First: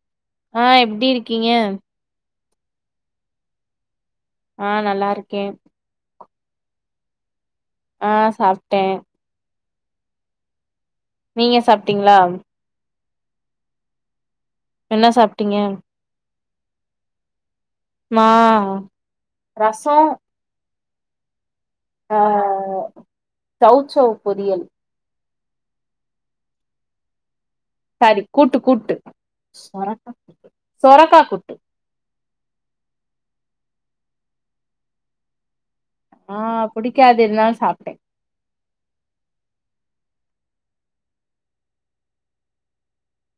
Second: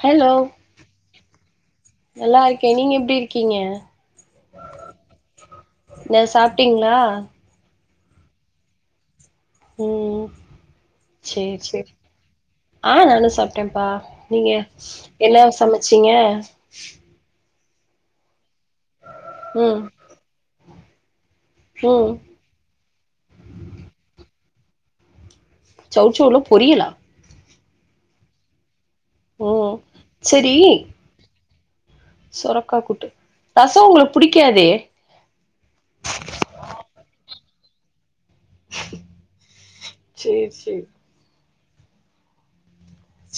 Hello அ எப்டி இருக்கீங்க நல்லா இருக்கே நீங்க எப்டி இருக்கீங்க அ நல்லா இருக்கே என்ன சாப்ட்டீங்ளா ஆ சாப்ட்டே உம் சேரி நீங்க சேரி சாப்ட்டீங்களா ஆ நானும் சாப்ட்டேப்பா நீங்க என்ன என்னா சாப்ட்டீங்க சமச்சீங்க நா ம் ரசோ ம் அ சௌசெளவ் பொரியல் சௌசெள ல பொரியலா சாரி கூட்டு கூட்டு ம் சொரக்கா கூட்டு செரி சொரக்கா கூட்டு சொரக்கா கூட்டு ரசோ உங்ளுக்கு புடிக்காதே அ புடிக்காது இருந்தாலும் சாப்ட்டே சேரி சேரி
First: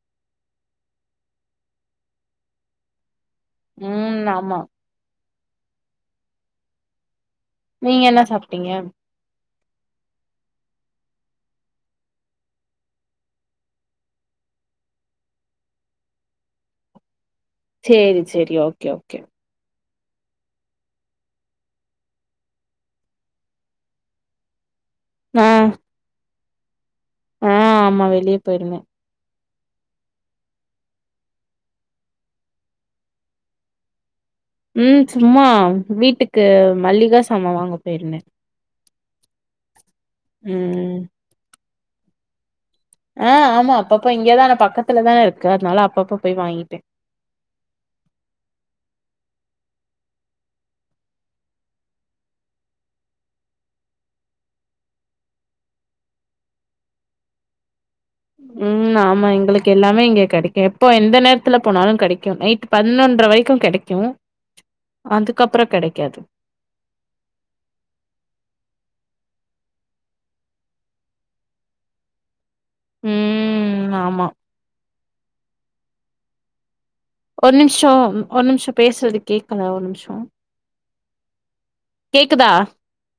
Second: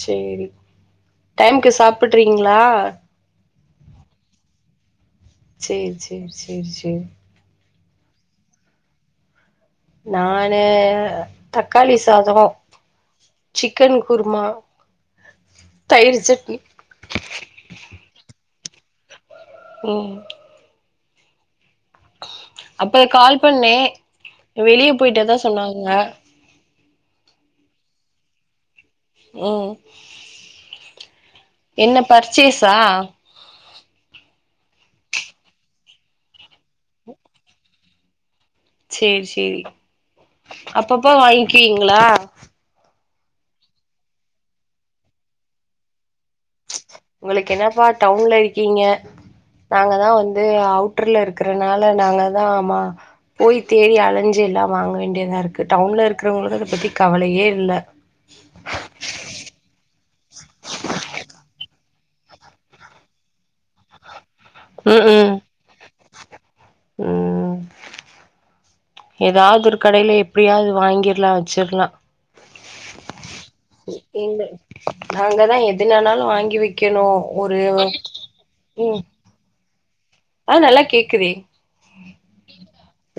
சேரி டைம்க்கு சாப்பட்றீங்ளா உம் ஆமா சேர் சேர் சேர் சேர் நீங்க என்ன சாப்ட்டீங்க நானு தக்காளி சாதம் சிக்கன் குருமா தயிரு சட்னி சேரி சேரி ஓகே ஓகே உம் அப்ப கால் பண்ணே வெளிய போயிட்டதா சொன்னாங்க அ ஆமா வெளிய போயிருந்தே உம் என்ன பர்ச்சேஸா உம் சும்மா வீட்டுக்கு மல்லிக சாமா வாங்க போயிருந்தே சேரி சேரி ம் அப்பப்பா வாங்கிவீங்களா அ ஆமா அப்பப்ப இங்கதான பக்கத்துலதான இருக்கு அதனால அப்பப்ப போயி வாங்கிப்பே உங்களுக்கு என்னாப்பா டவுன்ல இருக்கீங்க நாங்கதா வந்து அவுட்டர்ல இருக்ரனால நாங்கதா ஆமா போய் தேடி அலைஞ்சு எல்லா வாங்க வேண்டியதாருக்கு டவ்ன்ல இருக்றவங்களுக்கு அத பத்தி கவலையே இல்லை உம் ஆமா எங்களுக்கு எல்லாமே இங்க கெடைக்கு எப்போ எந்த நேர்த்துல போனாலு கெடைக்கு நைட்டு பன்த்னொன்ர வரைக்கு கெடைக்கு ம் ம் அதுக்கப்ற கெடைக்காது ம் ஏதாவ்து ஒரு கடைய்ல எப்டியாவ்து வாங்கிர்லா ச்சிர்லா ம் ஆமா என்ன அங்கதா எதுனனாலு வாங்கி வக்கணு ஒரு ஒருவ நிமிஷோ ஒரு நிமிஷோ உ பேசுறது கேக்கல ஒரு நிமிஷோ அ நல்லா கேக்குதே கேக்குதா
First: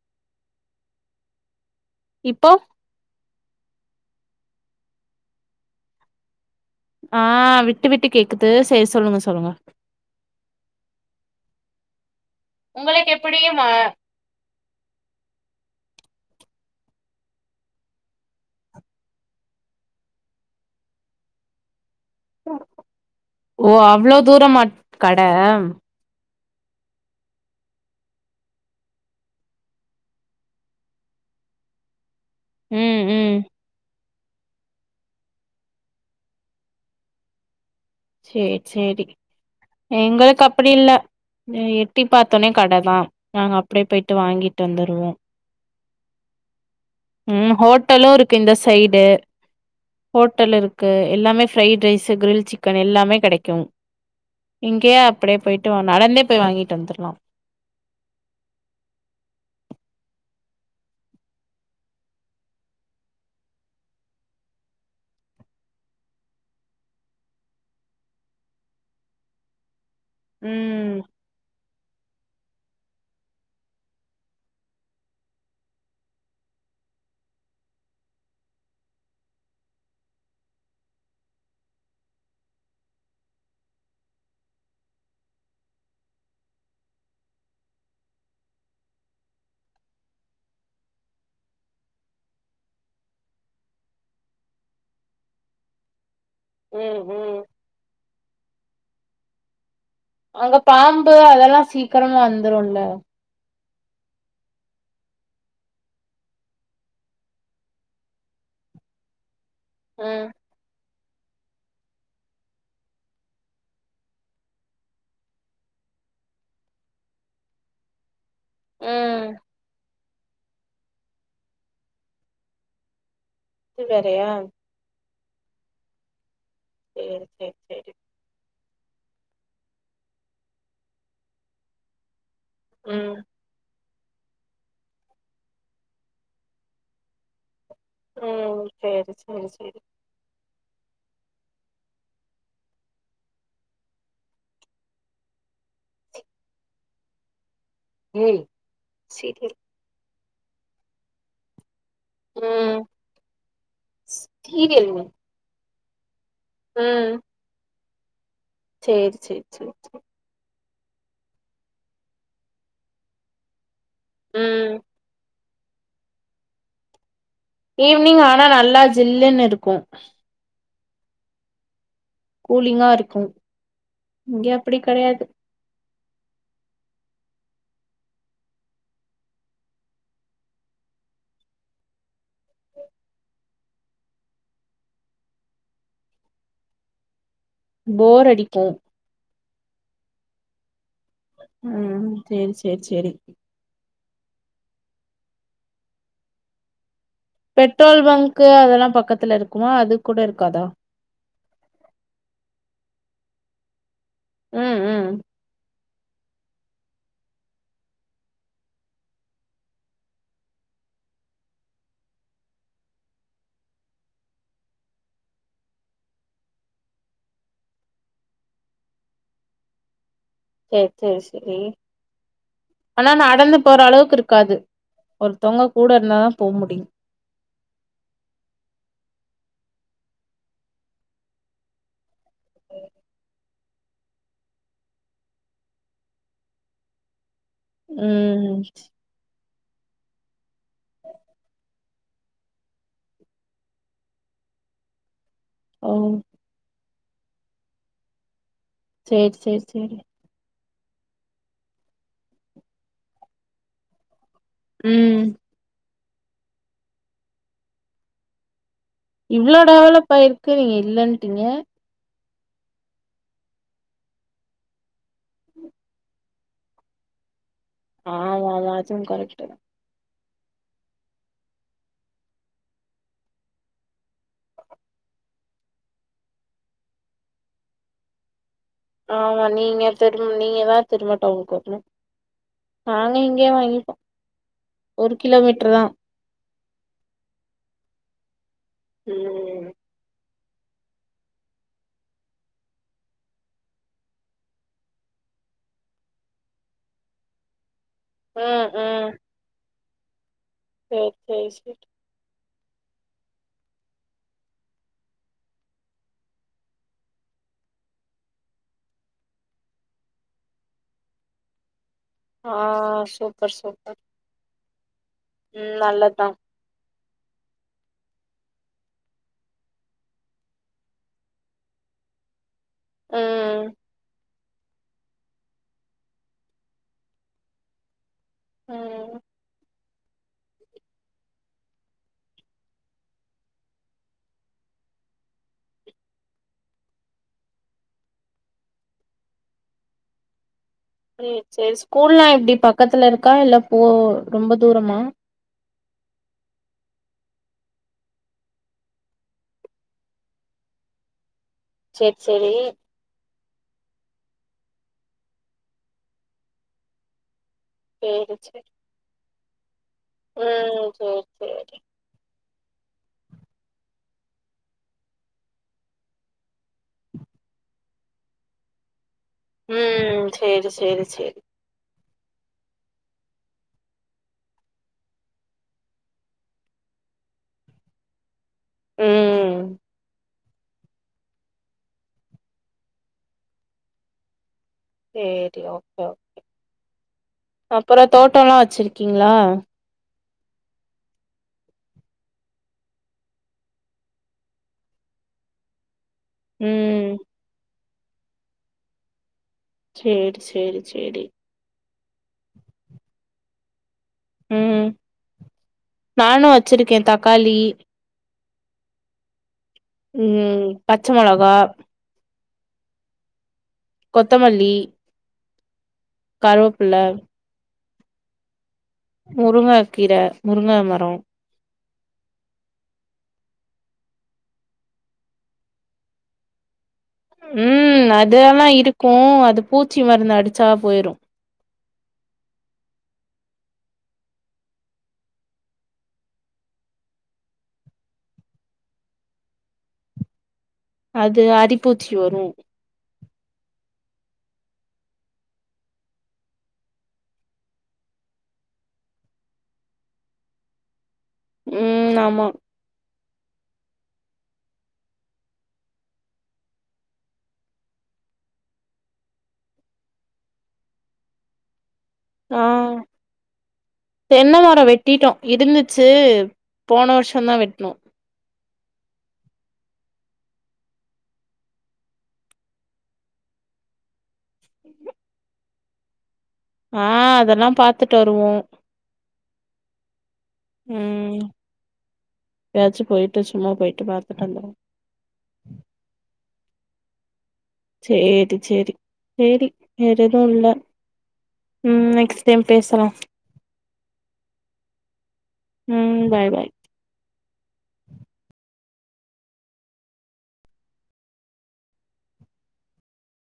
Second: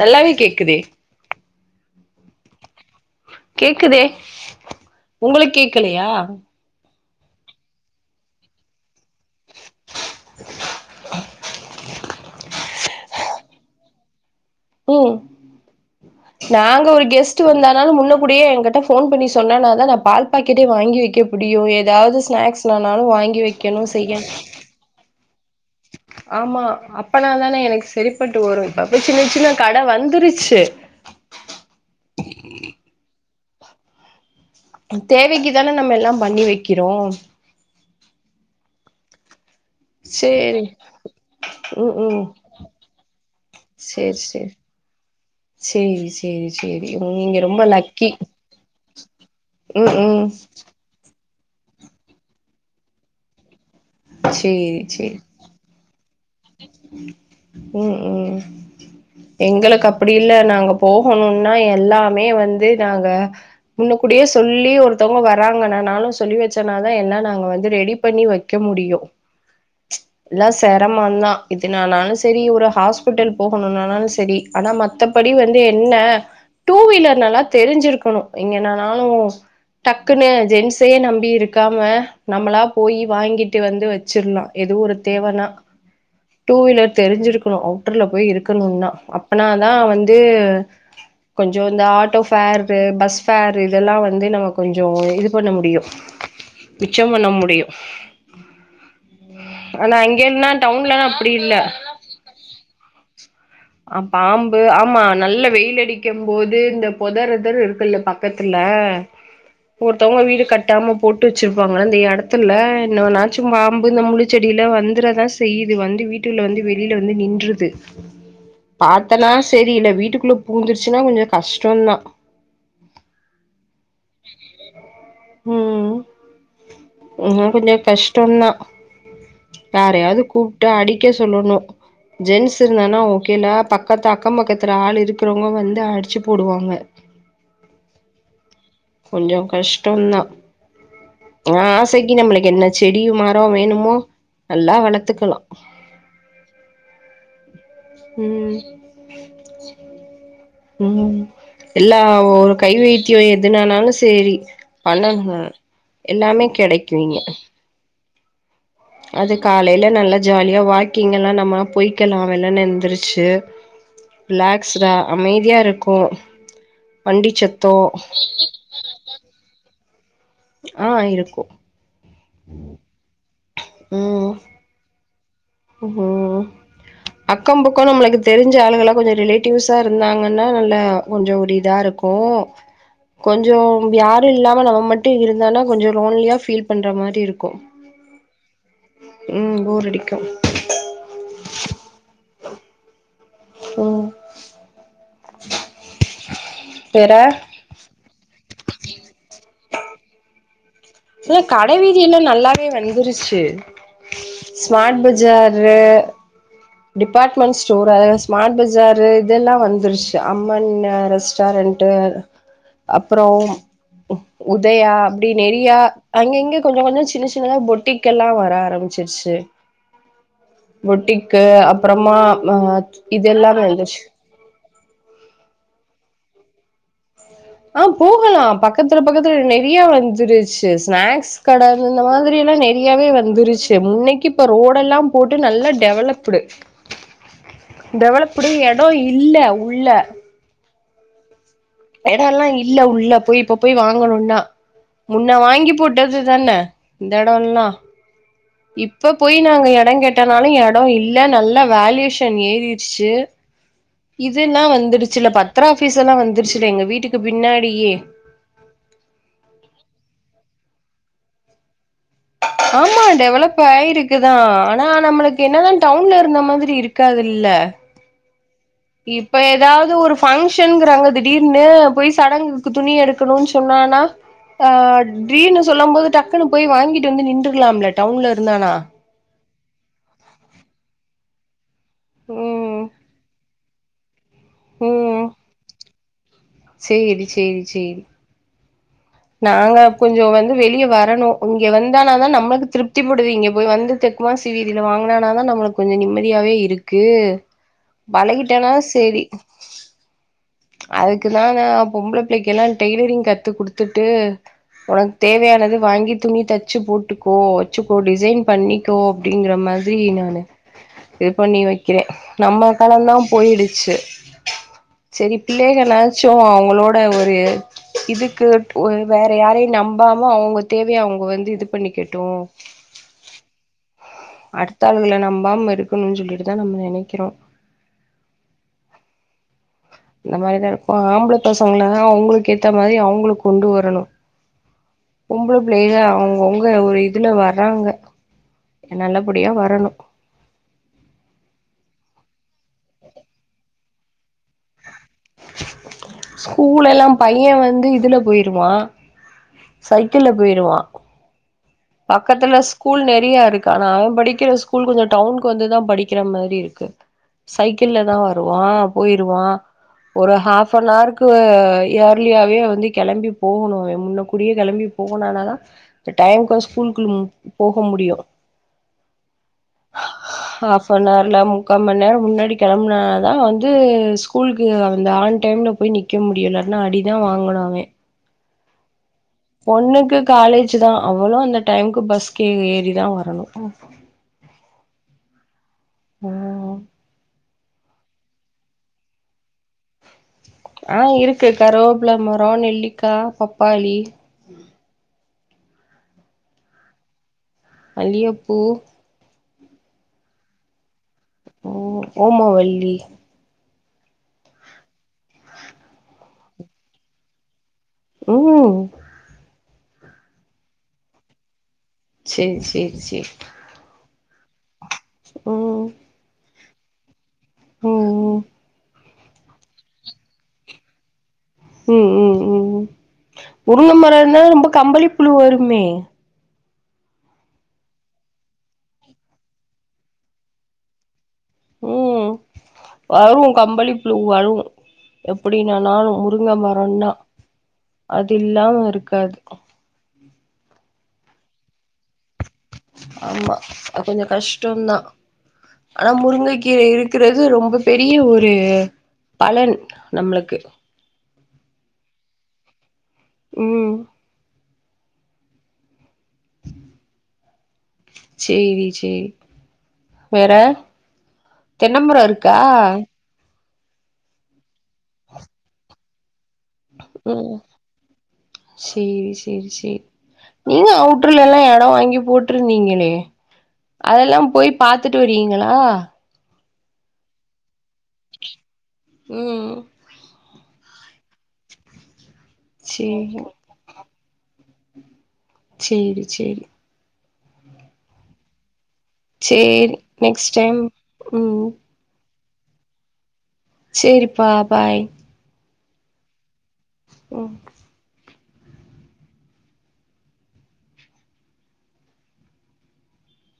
நல்லாவே கேக்குதே இப்போ கேக்குதே உங்களுக் கேக்கலயா ஆ விட்டு விட்டு கேக்குத்து செ சொல்லுங்க சொல்லுங்க அ உங்களேக் எப்புடியுமா உ நாங்க ஒரு கெஸ்ட் வந்தானாலு முன்னகூடியே என்கிட்ட ஃபோன் பண்ணி சொன்னானா தா நா பால் பாக்கெட்டே வாங்கி வைக்கு முடியு ஏதாவ்து ஸ்நாக்ஸ்னானாலு வாங்கி ஓ வெக்கணு அவ்ளோ செய்யன் தூரமா கட அம் ஆமா அப்பனா தானே எனக் சரிப்பட்டு வரு பப்பு சின்ன சின்ன கட வந்துருச்சு ம் ம் தேவைக்கிதான நம்ம எல்லா பண்ணி வக்கிறோ ச்சேட் சேரி எங்களுக் சேரி அப்டி இல்ல எ ம் எட்டி ம் பாத்தோனே கட தா நாங்க அப்டே போய்ட்டு வாங்கிட் வந்துருவோ சேரிஸ் தெரி சேரி உம் உம் ஹோட்டலு இருக்கு இந்த சைடு ம் ம் ஹோட்டல் இருக்கு எல்லாமே ஃப்ரைட் ரைஸு க்ரில் சிக்கன் எல்லாமே கிடைக்கு சேரி இங்கேயே சேரி அப்படே போய்ட்டோ நடந்தே போய் வாங்கிட்டு வந்துர்லா ம் ம் எங்களுக் அப்டி இல்ல நாங்க போஹணுனா எல்லாமே வந்து நாங்க முன்ன கூடியே சொல்லி ஒருத்தவங்க வராங்கனா நாலு சொல்லி வச்சனாதா எல்லா நாங்க வந்து ரெடி பண்ணி வை க்க முடியு எல்லா சேரம் ம் நா இதினானாலு செரி ஒரு ஹாஸ்பிட்டல் போகணுனானாலு செரி ஆனா மத்தபடி வந்து என்ன டூ வீலர் நல்லா தெரிஞ்சிருக்கணு எங்கனனாலு டக்குன்னு ஜென்சே நம்பி இருக்காம நம்மளா போய் வாங்கிட்டு வந்து வச்சிர்லா எதோ ஒரு தேவனா டூ வீலர் தெரிஞ்சிருக்கணு அவுட்டர்ல போய் இருக்கணுனா அப்பனாதா வந்து கொஞ்சோ இந்த ஆட்டோ ஃபேரு பஸ் ஃபேர் இதெல்லா வந்து நம்ம கொஞ்சோ இது பண்ண முடியு ம் மிச்சம் பண்ண ம் முடியு ஆனா அங்க இங்கேன்னான் பாம்பு அதெல்லா சீக்கரமா வந்துருல்ல [inaudible] அ பாம்பு ஆமா நல்ல வெயில் அடிக்கும் போது இந்த பொதருதர் இருக்குல்ல பக்கத்துல ஒருத்தவங்க ம் வீடு கட் ட்டாம போட்டு வச்சிருப்பாங்ல அந்த எடத்துல்ல என்னவேனா ச்சும்பாம்பு இந்த முள்ளு செடில வந்துரதாஸ் செய்யுது வந்து வீட்டுள்ள வந்து வெளில வந்து நின்றுது ம் பாத்தனா செரி இல்ல வீட்டுக்குள்ள பூந்துடுச்சுன்னா கொஞ்ச கஷ்டம்தா இதுவேறையா ம் சேரி என்னா சேரி கொஞ்ச சேரி கஷ் டதா யாரையாவது கூப்ட்டு அடிக்க சொல்லணு ஜென்ஸ் இருந்தன்னா ம் ஓகேல்ல பக்கத்து அக்கம் பக்கத்துல ஆள் இருக்கறவங்க வந்து அடிச்சி போடுவாங்க ம் சேரி கொஞ்ச சேரி சேரி கஷ்டம்தா ஆ ஆசைக்கு நம்மளுக்கு என்ன செடியு மர வேணுமோ நல்லா வளக் த்துக்கலா ம் செரி ம் எல்லா ஒரு ம் கைவைத்திய எதுனானாலு சேரி சீரியல் பண்ணணுங்க எல்லாமே கெடைக்கு ம் இங்க சேரி அது சேரி சேரி காலைல நல்லா ஜாலியா வாக்கிங் எல்லா நம்ம பொய்கலாம்ல நந்துருச்சு ம் ரிலாகஸ்டா அமைதியா இருக்கு வண்டிச்சத் ஈவ்னிங் ஆனா நல்லா ஜில்லுன்னு இருக்கு ஆ இருக்கு கூலிங்கா இருக்கு ம் இங்க அப்டி கெடையாது ம் அக்கம் பக்க நம்மளுக்கு தெரிஞ்ச ஆளுங்கா கொஞ்ச ரிலேட்டிவ்ஸா இருந்தாங்கன்னா நல்ல கொஞ்ச ஒரு இதா இருக்கு ஓ கொஞ்ச யாரு இல்லாம நம்ம மட்டு இருந்தானா கொஞ்ச லோன்லியா ஃபீல் பண்ற மாரி இருக்கு போர் அடிக்கு ம் போர் அடிக்கு ம் சேர் சேர் சேரி ஓ வேற பெட்ரோல் பங்க் அதெல்லா பக்கத்துல இருக்குமா அது கூட இருக்காதா இல்ல கடை வீதிய எல்லா நல்லாவே வந்துருச்சு ம் ஸ்மார்ட் ம் Bazaar department store Smart Bazaar இதெல்லா வந்துருச்சு அம்மன் ரெஸ்டாரண்ட் அப்புற உதயா அப்டி நெறையா அங்க இங்க கொஞ்ச கொஞ்ச சின்ன சின்னதா பொட்டிக்கெல்லா வர ஆரம்பிச்சிருச்சி சேர் சேரி இருக்கு அப்றமா ஆனா நடந்து இதெல்லாமே போற வந்துச்சு அளவுக்கு இருக்காது ஒருத்தவங்க கூட இருந்தா போக முடியு ஆ போகலா பக்கத்துல பக்கத்துல நெறியா வந்துருச்சு ஸ்நாக்ஸ் கட இந்த மாரி எல்லா நெறையாவே வந்துருச்சி முன்னைக்கு இப்போ ரோடெல்லாம் போட்டு நல்லா டெவலப்டு டெவலப்ப்டு ம் எடோ இல்ல உள்ள எடோல்லா இல்ல உள்ள போய் இப்ப போய் வாங்கணும்னா முன்ன வாங்கி ஓ போட்டது தானே இந்த எடோல்லா இப்ப சேரி போய் சேரி நாங்க எடோ சேரி கேட் டனாலு எடோ இல்ல நல்ல வேல்யேஷன் ஏறிருச்சு இதுல்லா ம் வந்துருச்சில பத்ர ஆபீஸ் எல்லா வந்துருச்சில எங்க வீட்டுக்கு பின்னாடியே இ்வ்ளோ டெவலப் ஆயிருக்கு நீங்க இல்லட்டீங்க ஆமா டெவலப் ஆயிருக்குதா ஆனா நம்மளுக்கு என்னதா டவுன்ல இருந்த மாதிரி இருக்காதுல்ல ஆமா அவர் இப்ப ஏதாவது ஒரு பங்ஷன்ங்கிறாங்க திடீர்னு போயி சடங்குக்கு துணி எடுக்கணும்னு சொன்னானா ஆ ட்ரீனு சொல்லம் போது டக்குன்னு போயி வாங்கிட்டு வந்து நின்றுலாம்ல்ல டவுன்ல இருந்தானா ஆமா நீங்க திரும் நீங்க தா திரும்ப டவுனுக்கு வரணு ம் நாங்க இங்கயே வாங்கிப்போ ஒரு ம் கிலோமீட்ரு தா சேரி சேரி சேரி ம் நாங்க கொஞ்சோ வந்து வெளிய வரணும் இங்க வந்தானாதா நம்மளுக்கு திருப்திப்படுது இங்க போயி வந்து தெக் அமாசி வீதில வாங்கினானா தா நம்மளுக்கு கொஞ்சோ நிம்மதியாவே இருக்கு ம் பழகிட்டனா ம் சேரி சேரி சேரி அதுக்குதாங்க சேரி பொம்பள பிள்ளக்கெல்லா டெய்லரிங் கத்து குடுத்துட்டு உனக்கு தேவையானது வாங்கி துணி தெச்சி போட்டுக்கோ வச்சிக்கோ டிசைன் பண்ணி க்கோ அப்படிங்கிற மாதிரி நானு இது பண்ணி வைக்கிறே ஆ நம்ம காலந்தா சூப்பர் போயிடுச்சு சூப்பர் சேரி ம் பிள்ளைகள் நல்லதுதா ஆச்சும் அவங்களோட ஒரு இதுக்குட் ஓ வேற யாரையு நம்பாம அவங்க தேவைய அவங்க வந்து இது பண்ணிக்கட்டும் ம் அடுத்த ஆள்கள நம்பாம இருக்கணும்னு சொல்லிட்டுதா நம்ப நெனக்கிறோ ம் இந்த மாதிரிதா இப்ப ஆம்பள பசங்கள அவங்களுக்கு ஏத்த மாறி அவங்களுக்கு கொண்டு வரணும் பொம்பள பிள்ளைங்க அவங்கவுங்க ஒரு இதுல வர்றாங்க எ நல்லபடியா வரணும் ம் சேரி ஸ்கூல்லா எப்டி பக்கத்துல இருக்கா இல்ல போ ரொம்ப தூரமா ஸ்கூல் எல்லா பையன் வந்து இதுல போயிருவா சைக்கிள்ல போயிருவா சேரி சேரி பக்கத்துல ஸ்கூல் நெறையா இருக்கு ஆனா அவன் படிக்கிற ஸ்கூல் கொஞ்சோ டவுனுக்கு வந்துதா படிக்கிற மாறி இருக்கு சைக்கிள் தா சேரி வருவா சேரி போயிருவா ஒரு ம் சேரி ஹாஃபானார்க்கு சேரி யர்லியாவே வந்து கிளம்பி போணும் முன்ன கூடியே கிளம்பி போனானா தா இந்த டைம்க்கு ஸ்கூல் குள்ள போக முடியும் ம் சேரி ஹாஃப் சேரி அன் சேரி ஹவர்ல முக்கா மண் நேரம் முன்னாடி கிளம்புனாதா வந்து ஸ்கூலுக்கு அந்த ஆண் டைம்ல போயி நிக் க முடியு இல்லாட்டினா அடிதா வாங்கணு அவேன் ம் பொண்ணுக்கு காலேஜ் தா அவளும் அந்த டைம்க்கு பஸ்கே ஏறி தா வரணு ம் சேரி ஓகே ஓகே ம் அப்புறோ தோட்டோல்லா வச்சிருக்கீங்ளா ஆ இருக்கு கருவேபில மரோ நெல்லிக்கா பப்பாளி ம் மல்லியப்பூ சேரி சேரி சேரி ஓ ஓமவல்லி ம் நானும் வச்சிருக்கே தக்காளி ஓ உம் பச்ச மிளகா சேரி சேரி சேரி கொத்தமல்லி ஓ கருவப்பில்ல ம்ம் முருங்கக்கீர முருங்க மரோ ம் ம் ம் முருங்க மரம் இருந்தா ரொம்ப கம்பளி புழு வருமே ம் அதெல்லா இருக்கு அது பூச்சி மருந்து அடிச்சா போயிரு ம் வரு கம்பளி புழு வரு எப்டின்னாலு முருங்க மரம்னா அது இல்லாம இருக்காது அது அரிப்பூச்சி வரு ஆமா கொஞ்ச கஷ்டோ தா ஆனா முருங்க கீர இருக்கிறது ரொம்ப பெரிய ஒரு பலன் நம்ளுக்கு ம் ஆமா ம் உ சேரி சேரி வேற தென்னம்மரோ இருக் ஆ தென்ன மரோ வெட்டிட்டோ இருந்துச்சு போன வருஷ தா ம் வெட்ணோ சேரி சேரி சேரி நீங்க அவுட்ர்ல ல்லா எடோ வாங்கி போட்டுருந்தீங்களே அதெல்லா. போய் பாத்துட்டு வரீங்களா ஆ அதெல்லா பாத்துட்டு வருவோ ம் ம் எதாச்சு போயிட்டு சேரி சும்மா போயிட்டு பாத்துட்டு வந்தர்லா சேரி சேரி சேரி சேரி சேரி நெக்ஸ்ட் வேறெதுல்ல டைம் ம் நெக்ஸ்ட் டைம் பேசலா சேரிப்பா பாய் ம் பாய் பாய் ம்